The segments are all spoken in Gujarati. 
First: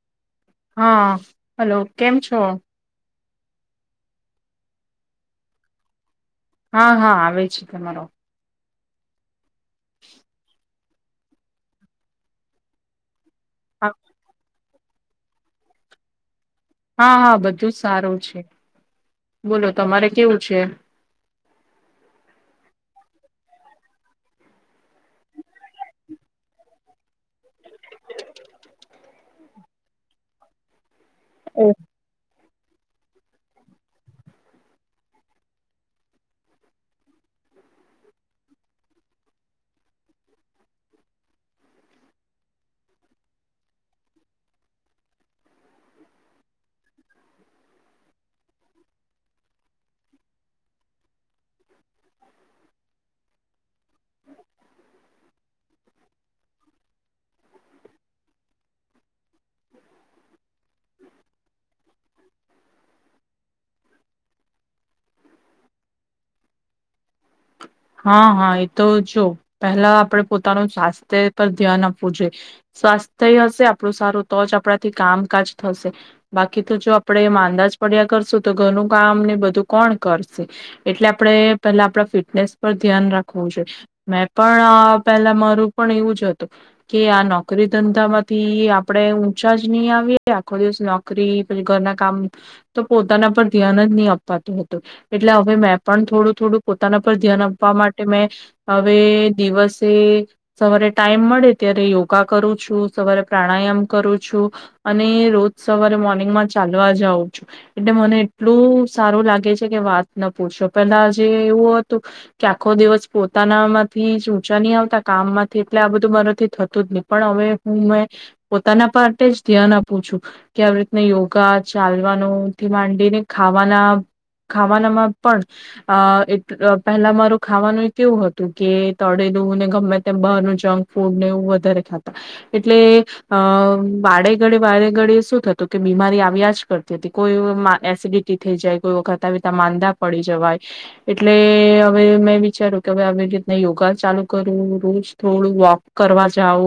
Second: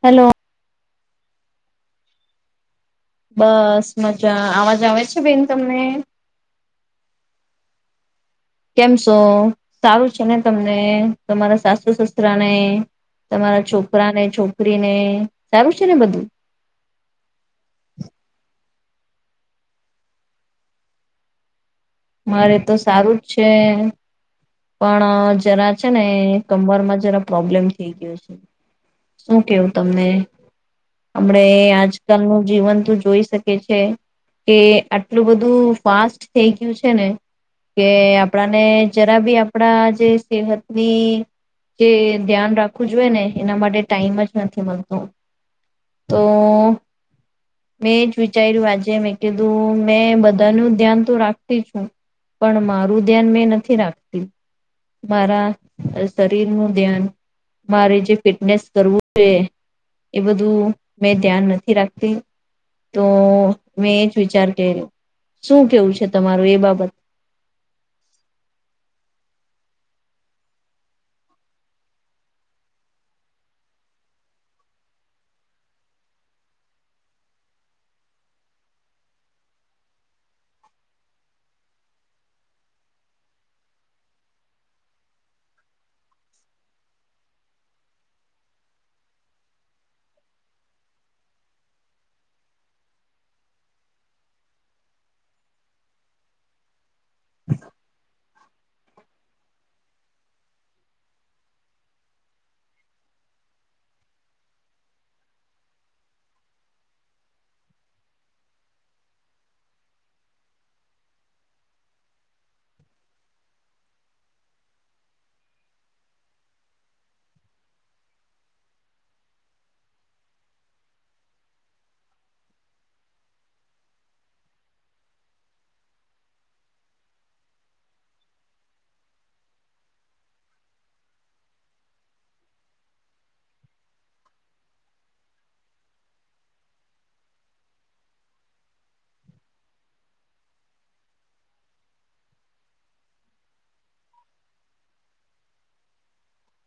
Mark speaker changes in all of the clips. Speaker 1: હેલો.
Speaker 2: હાં, હલો કેમ છો?
Speaker 1: બસ મજા, આવાજ આવે છે બેન તમને?
Speaker 2: હા, હા, આવે છે તમારો.
Speaker 1: કેમ છો? સારું છે ને તમને? ને તમારા સાસુ સસરા ને. તમારા છોકરાને છો કરીને સારું છે ને બધું?
Speaker 2: હા, હા બધું સારું છે, બોલો તમારે કેવું છે?
Speaker 1: મારે તો સારું જ છે, પણ જરા છે ને કમરમાં જરા પ્રોબ્લેમ થઈ ગયો છે, શું કેવું તમને? અમણે એ આજકાલ નું જીવન તું જોઈ શકે છે કે આટલું બધું ફાસ્ટ થેઈ ગયું છ છે ને કે આપણાને જરા બી આપડા જે સેહતની જે ધ્યાન રાખવું જોઈએ ને એના માટે ટાઈમ જ નથી મલતો, તો મેં જ વિચાયરુ આજે મેં કીધું મેં બધાનું ધ્યાન તો રાખ ખતી છું, પણ મારું ધ્યાન મેં નથી રાખતી, મારા સ શરીરનું ધ્યાન મારે જે ફિટનેસ કરવું છે એ બધું મેં ધ્યાન નથી રાખતી, તો મેં એજ વિચાર કયરો, શું કેવું છે ત તમારું એ બાબત
Speaker 2: હાં, હાં એ તો જો પહેલા આપડે પોતાનું સ્વાસ્થ્ય પર ધ્યાન આપવું જોઈ, સ્વાસ્થ્ય હશે આપણું સારું તો જ આપણાથી કામકાજ થશે, બાકી તો જો આપડણે માંંદાજ પડ્યા કરશું તો ઘરનું કામ ને બધું કોણ કરશે? એટલે આપણે પેલા આપણા ફિટ નેસ પર ધ્યાન રાખવું જોઈએ, મેં પણ અ પેલા મારું પણ એવું જ હતું કે આ નોકરી ધંધામાંથી આપણેે ઊંચા જ ની આવીએ આખો દિવસ નોકરી પછી ઘરના કામ તો પોતાના પર ધ્યાન જ ની અપાતું હતું, એટલે અવે મેં પણ થોડું થોડું પોતાના પર ધ્યાન આપવા માટે મેં હવે દિવસે સવારે ટાઈમ મળે ત્યારે યોગા કરું છું, સવારે પ્રાણાયામ કરું છું અને રોજ સવારે મોર્નિંગમાં ચાલવા જાઉં છું એટલે મને એટલું સારું લાગે છે કે વાત ન પૂછો, પેલાજે એવું તો કે આખો દિવસ પોતાનામાંથી જ ઊંચા ની આવતા, કામ માંથી એટલે આ બધું મારાથી થતું જ ની, પણ હવે હું મે પોતાના માટે જ ધ્યાન આપું છું કે આવી રીતને યોગા ચાલવાનું થી માંડીને ખાવાના ખાવાનામાં પણ અ એ ક પહેલા મારું ખાવાનુંય કેવું હતું કે તળેલુંને ગમે તેમ બહારનું જંક ફૂડ ને એવું વધારે ખાતા, એટલે અ વાળેગળે વાળે ગળે શું થતું કે બીમારી આવ્યા જ કરતી તી, કોઈ એસિડિટી થઈ જાય કોઈ વખતા આવીતા માંદા પડી જવાય એટલે અવે મેં વિચાર્યું કે હવે આવી રીતના યોગા ચાલુ કરું રોજ થોડું વોક કરવા જઉં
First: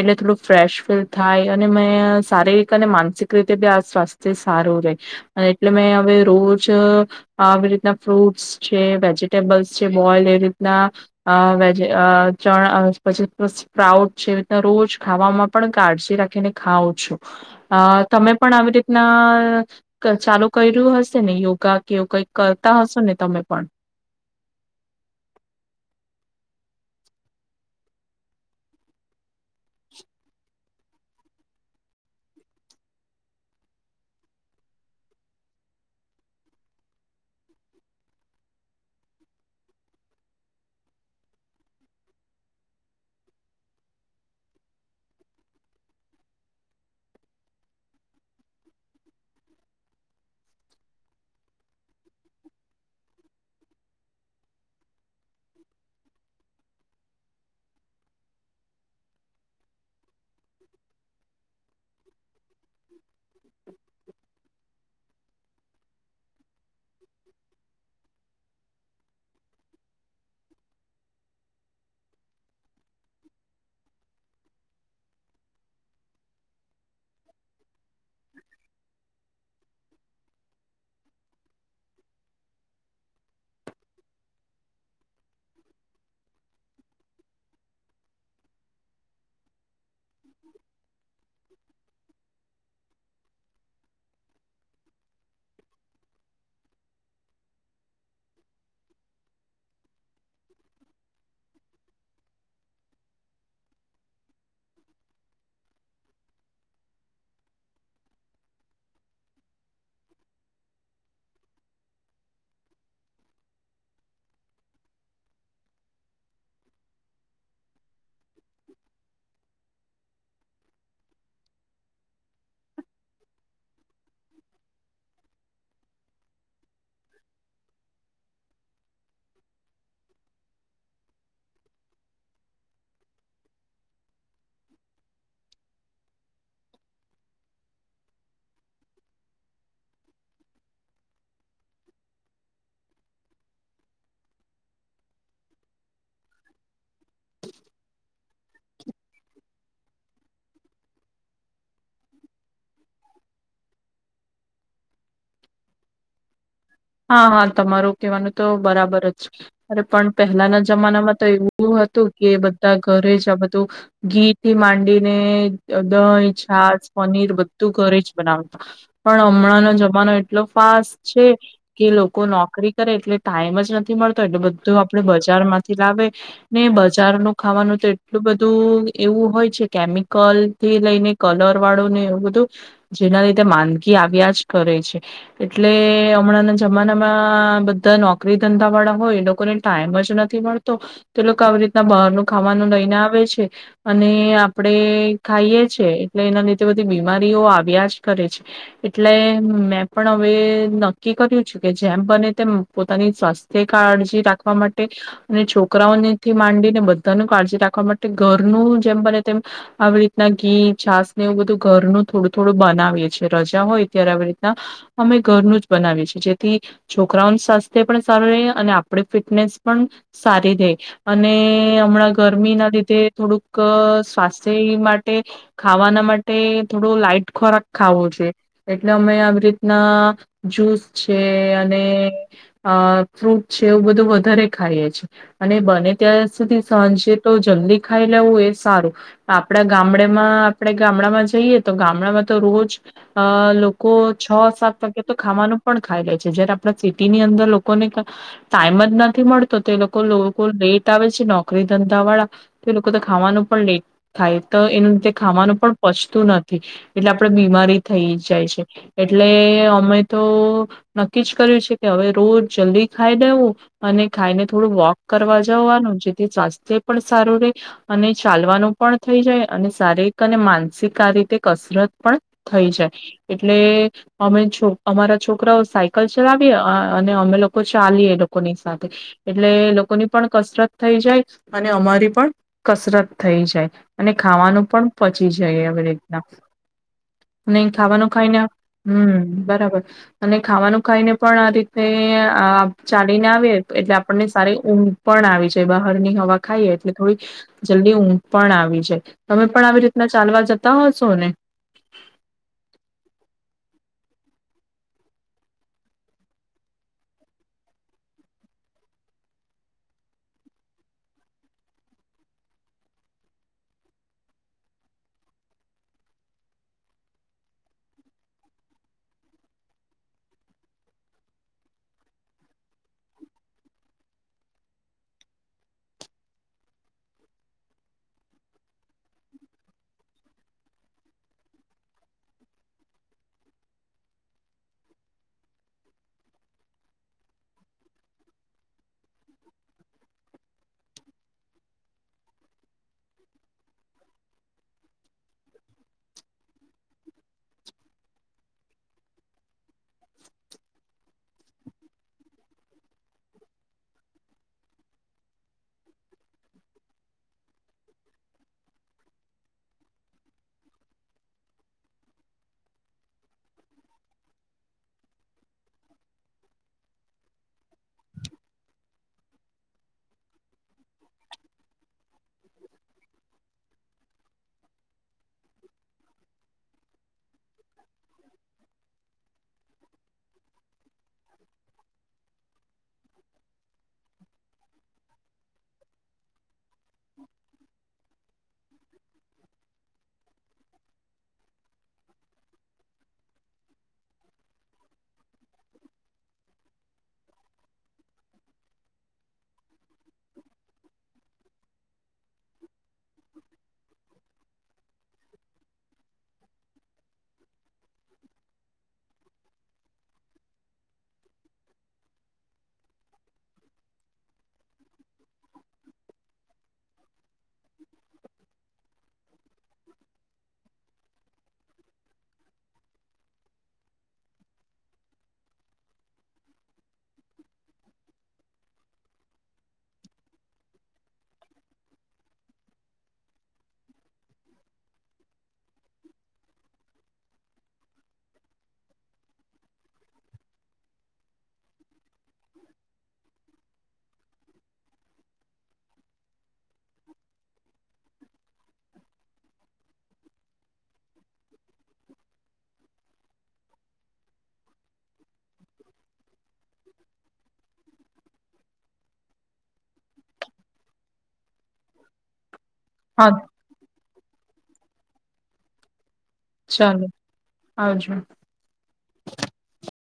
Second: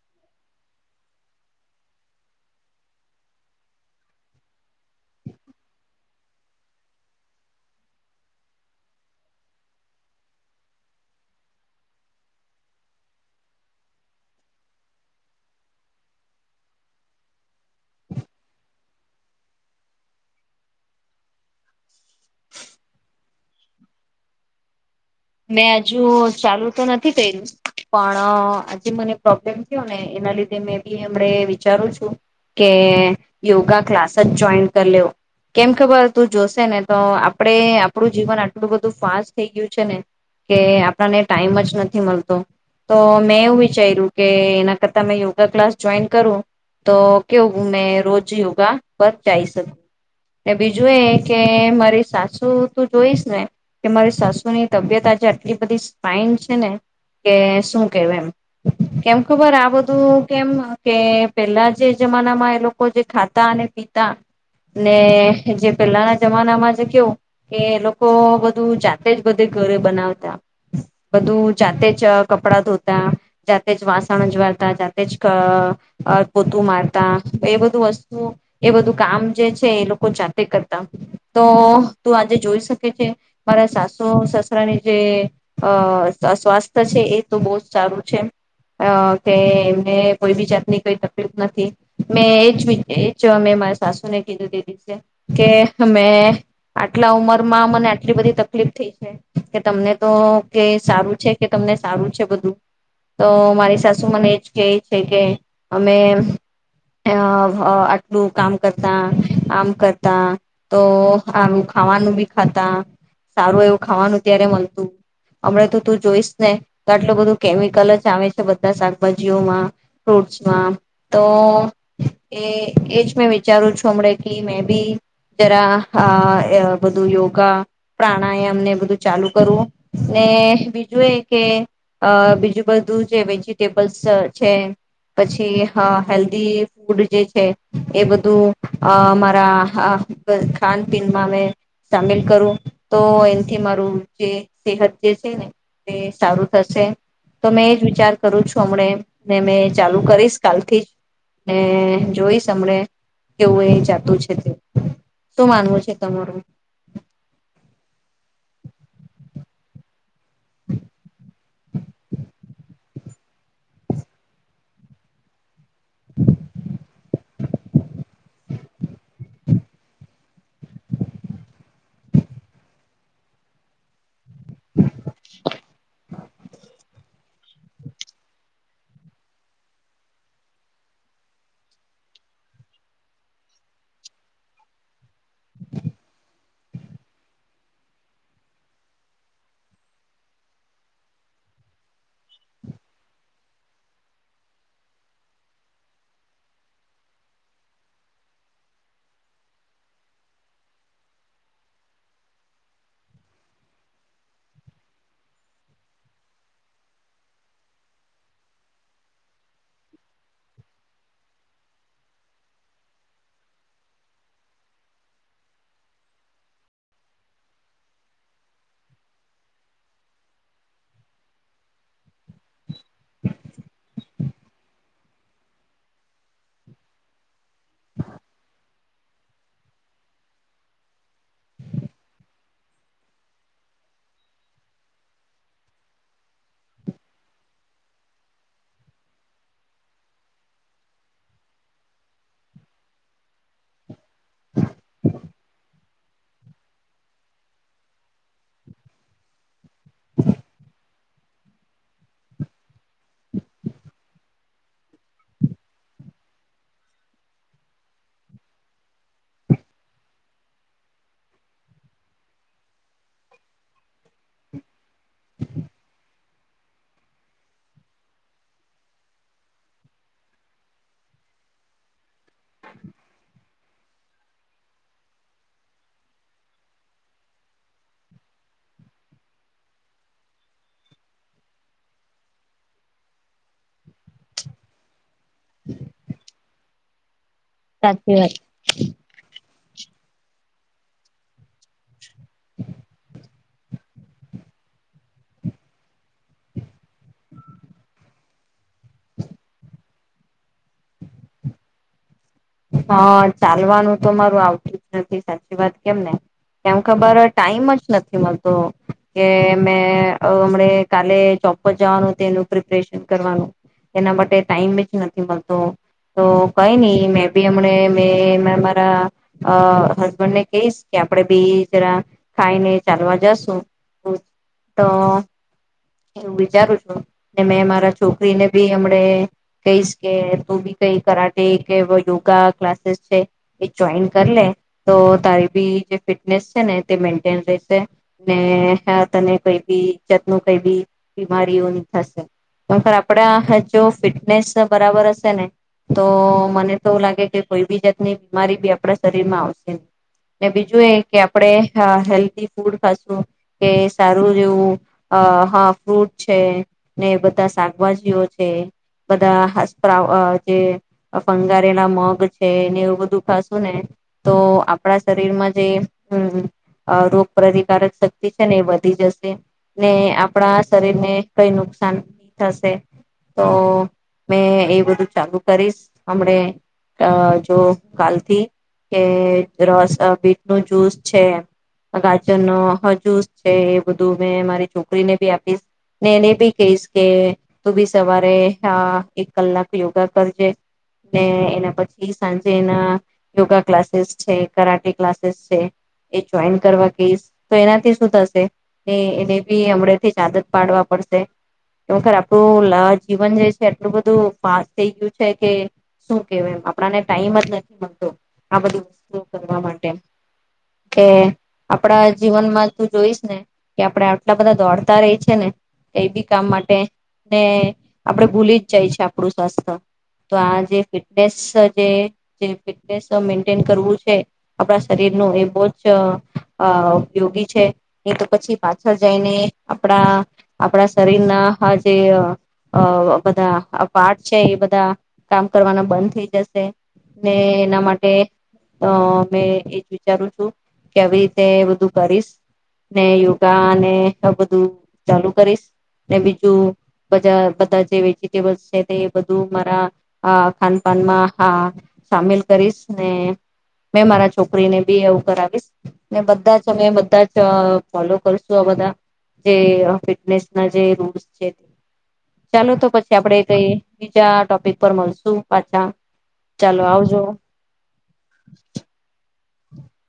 Speaker 2: એટલે થોડું ફ્રેશ ફીલ થાય અને મેં શારીરિક અને માનસિક રીતે બી આ સ્વાસ્થ્ય સારું રેહ અને એટલે મેં અવે રોજ આવી રીતના ફ્રૂટ્સ છે વેજીિટેબલ્સ છે બોઇલ્ડ એવી રીતના અ વેજ અ ચણા પછી સ્પ્રાઉટ છે એવી રીતના રોજ ખાવામાં પણ કાળજી રાખીને ખાઉ છું, અ તમે પણ આવી રીતના ક ચાલુ કર્યું હશે ને યોગા કે એવું કંઈક કરતા હશો ને તમે પણ
Speaker 1: મેં અજુ ચાલુ તો નથી કયરુ પણ આજે મને પ્રોબ્લેમ થયો ને એના લીધે મેં બી અમણે વિચારું છું કે યોગા ક્લાસ જ જોઈન કરી લેવ, કેમ કે બ તું જોશે ને તો આપડે આપડુ જીવન આટલું બધું ફાસ્ટ થેઈ ગયું છે ને કે આપણાને ટાઈમ જ નથી મળતો, તો મેં એવું વિચાર્યું કે એના કરતા મે યોગા ક્લાસ જોઈન કરું, તો કેવું મેં રોજ યોગા પર જાઈ શકું, એ બીજું એ કે મારી સાસુ તું જોઈશ ને કે મારી સાસુની તબિયત આજે આટલી બધી ફાઈન છે ને કે શું કેવ એમ, કેમ ખબર આ બધું કેમ કે પેલ્લા જે જમાનામાં એ લોકો જે ખાતા અને પીતા ને જે પેલ્લાના જમાનામાં જે કેવું કે એ લોકો બધું જાતે જ બધું ઘરે બનાવતા, બધું જાતે જ કપડા ધોતા, જાતે જ વાસણ અજવાળતા, જાતે જ ક પોતું મારતા, એ બધું વસ્તુ એ બધું કામ જે છે એ લોકો જાતે કરતા, તો તું આજે જોઈ શકે છે મારા સાસુ તો સસરાની જે અ સ્વ સ્વાસ્થ્ય છે એ તો બો જ સારું છે અ કે કે કોઈ બી જાતની કોઈ તકલીફ નથી, મેં એજ વિ એ જ મેં મારા સાસુને [unintelligible] છે કે મેં આટલા ઉંમરમાં મને આટલી બધી તકલીફ થેઈ છે કે તમને તો કે સારું છે કે તમને સારું છે બધું, તો મારી સાસુ મને એજ કેય છે કે અમે અ આટલું કામ કરતા આમ કરતા તો આમ ખાવાનું બી ખાતા સારું એવું ખાવાનું ત્યારે મલતું, અમણાં તો તું જોઈશ ને તો આટલું બધું કેમિકલ જ આવે તો બધા શાકભાજીઓમાં ફૂટસમાં, તો એ એજ મેં વિચારું છું અમણે કી મેં બી જરા આ બધું યોગા પ્રાણાયામ ને બધું ચાલુ કરવું ને બીજું એ કે અ બીજું બધું જે વેજીિટેબલ્સ છે પછી હ હેલ્ધી ફૂડ જે છે, એ બધું અ અમારા અ ખાન પીનમાં મેં સામેલ કરું તો એનથી મારું જે સેહત જે છે ને તે સારું થશે, તો મેં એજ વિચાર કરું છું હમણે ને મેં ચાલુ કરીશ કાલથી ને જોઈશ અમણે કેવું એ જાતું છે તે, શું માનવું છે તમારું?
Speaker 2: હા, હા, તમારું કેહવાનું તો બરાબર જ, અરે પણ પહેલાના જમાનામાં તો એવું હતું કે બધા ઘરે જ આ બધું ઘી થી માંડીને દ દઈ, છાજ, પનીર બધું ઘરે જ બનાવતા પણ અમણાંનો જમાનો એટ એટલો ફાસ્ટ છે કે લોકો નોકરી કરે એટલે ટાઈમ જ નથી મળ તો એટલે બધું આપડે બજારમાંથી લાવે ને બજારનુ ખાવાનું તો એટલું બધું એવું હોય છે કેમિકલથી લઈને કલર વાળુંને એવું બધું જેના લીધે માંદગી આવ્યા જ કરે છે એટલે અમણાંના જમાનામાં બધા નોકરી ધંધા વાળા હોય એ લોકોને ટાઈમ જ નથી મળતો તે લોકો આવી રીતના બારનું ખાવાનું લઈને આવે છે અને આપણે ખાઈએ છે એટલે એના લીધે બધી બીમારીઓ આવ્યા જ કરે છે એટલે મેં પણ અવે નક્કી કર્યું છે કે જેમ બને તેમ પોતાની સ્વાસ્થ્ય કાળજી રાખવા માટે અને છોકરાઓનેથી માંડીને બધાનું કાળજી રાખવા માટે ઘરનું જેમ બને તેમ આવી રીતના ઘી, છાસ ને એવું બધું ઘરનું થોડું થોડું બનાવીએ છીએ, રજા હોય ત્યારે આવી રીતના અમે ઘરનું જ બનાવીએ છીએ. જે થી છોકરાઓનું સ્વાસ્થ્ય પણ સારું રેહ અને આપણી ફિટનેસ પણ સારી રેય અને અમણાં ગરમીના લીધે થોડુંક સ્વાસ્થ્ય માટે ખાવાના માટે થોડો લાઈટ ખોરાક ખાવો જોયે એટલે અમે આવી રીતના જુસ છે અને અ ફ્રૂટ છે એવું બધું વધારે ખાઈએ છે અને બને ત્યાં સુધી સાજે તો જલ્દી ખાઈ લેવું એ જ સારું, આપડા ગામડામાં આપડેણ ગામડામાં જઈએ તો ગામડામાં તો રોજ અ લોકો છ સાત વાગે તો ખાવાનું પણ ખાઈ લે છે, જયારે આપણા સિટીની અંદર લોકોને ક ટાઈમ જ નથી મળ તો તે લોકો લોકો લેટ તાવે છે નોકરી ધંધા વાળા તો એ લોકો તો ખાવાનું પણ લેટ થાય, તો એનુ તે ખાવાનું પણ પચતું નથી, એટલે આપડે બીમારી થઈ જાય છે એટલે અમે તો નક્કી જ કર્યું છે કે અવે રોજ જલ્દી ખાઈ લેવું અને ખાઈને થોડું વોક કરવા જવાનું, જેથી સ્વાસ્થ્ય પણ સારું રે અને ચાલવાનું પણ થઈ જાય અને શારીરિક અને માનસિક આ રીતે કસરત પણ થઈ જાય એટલે અમે છો અમારા છોકરાઓ સાયકલ ચલાવીએ અને અમે લોકો ચાલીએ એ લોકોની સાથે એટલે એ લોકોની પણ કસરત થઈ જાય અને અમારી પણ કસરત થઈ જાય અને ખાવાનું પણ પચી જાય આવી રીતના ને એ ખાવાનું
Speaker 1: સાચી વાત.
Speaker 2: ખાઈને હમમ બરાબ અ્ અને ખાવાનું ખાઈને પણ આ રીતે અ ચાલીને આવીયે એટલે આપણને સારી ઊંઘ પણ આવી જાય બહારની હવા ખાઈએ એટલે થોડી જલ્દી ઊંઘ પણ આવી જાય, તમે પણ આવી રીતના ચાલવા જતા હશો ને?
Speaker 1: હા, ચાલવાનું તો મારું આવતુ જ નથી, સાચી વાત કેમ ને કેમ ખબર ટાઈમ જ નથી મલતો કે મેં અમણે કાલે જોબ પર જવાનું એનું પ્રિપરેશન કરવાનું, એના માટે ટાઈમ જ નથી મલતો, તો કંઈ ની મે બી અમણે મેં મારા અ હસબન્ડ ને કેઈશ કે આપડે બી જરા ખાઈને ચાલવા જશુ, તો એવું વિચારું છું ને મેં મારા છોકરીને બી અમણે કહીશ કે તું બી કઈ કરાટે કે યોગ- ગા ક્લાસીસ છે એ જોઈન કરી લે, તો તારી બી જે ફિટનેસ છે ને તે મેન્ટેન રહેશે ને તને કઈ બી જાતનું કઈ બી બીમારીઓ ની થશે, પર આપડા જો હ અ જો ફિટનેસ બરાબર અશે ને તો મને તો લાગે કોઈ બી જાતની બીમારી બી આપણા શરીરમાં આવશે ન ને બીજું એ કે આપડે હ હેલ્ધી ફૂડ ખાશું કે સારું જેવું અ હ ફ્રૂટ છે ને બધા શાકભાજીઓ છે બધા હા સ્પાઉ અ જે ફં ગારેલા મગ છે ને એવું બધું ખાશું ને તો આપણા શરીર માં જે અ રોગ પ્રતિકારક શક્તિ છે ને એ વધી જશે ને આપણા શરીર ને કઈ નુકસાન થશે તો મેં એ બધું ચાલુ કરીશ હમણે અ જો કાલથી કે રસ બીટ નું જ્યુસ છે, ગાજરનો જુસ છે એ બધું મે મારી છોકરીને બી આપીશ ને એને બી કેઇસ કે તું બી સવા રે હ એક કલાક યોગા કરજે ને એના પછી સાંજે એના યોગા ક્લાસીસ છે, કરાટે ક્લાસીસ છે, એ જોઈન કરવા કેઇશ તો એનાથી શું થશે કે એને બી હમણેથી જ આદત પાડવા પડશે અમ ખર આપડું [unintelligible] જીવન જે છે એટલું બધું ફાસ્ટ થેઈ ગયું છે. કે શું કેવ એમ આપણાને ટાઈમ જ નથી તો આ બધું કરવા માટે કે આપણા જીવનમાં તું જોઈશ ને કે આપડે આટલા બધા દોડતા રેય છે ને કઈ બી કામ માટે ને આપડે ભૂલી જ જાય છે આપડુ સ્વાસ્થ્ય તો આ જે ફિટનેસ જે ને ફિટનેસ મેન્ટેન કરવું છે આપણા શરીરનું એ બો જ અ ઉપયોગી છે, નઈ તો પછી પાછળ જાઈને આપડા આપડા શરીરના જે અ બધા આ પાર્ટ છે એ બધા કામ કરવાના બંધ થઈ જશે ને એના માટે અ મેં એજ વિચારું છું કે આવી રીતે બધું કરીશ ને યોગાને બધું ચાલુ કરીશ ને બીજું બજા બધા જે વેજીટેબલ્સ છે તે બધું મારા- મારા અ ખાનપાનમાં હા સામેલ કરીશ ને મેં મારા છોકરીને બી આવું કરાવીશ ને બધા જ અમે બધા જ ફોલો કરશું આ બધા જે ફિટનેસના જે રૂલ્સ છે, ચાલો તો પછી
Speaker 2: હા
Speaker 1: આપડે કઈ ક્યા ટોપિક ઉપર મલશું પાછા
Speaker 2: ચાલો, આવજો.
Speaker 1: [inaudible]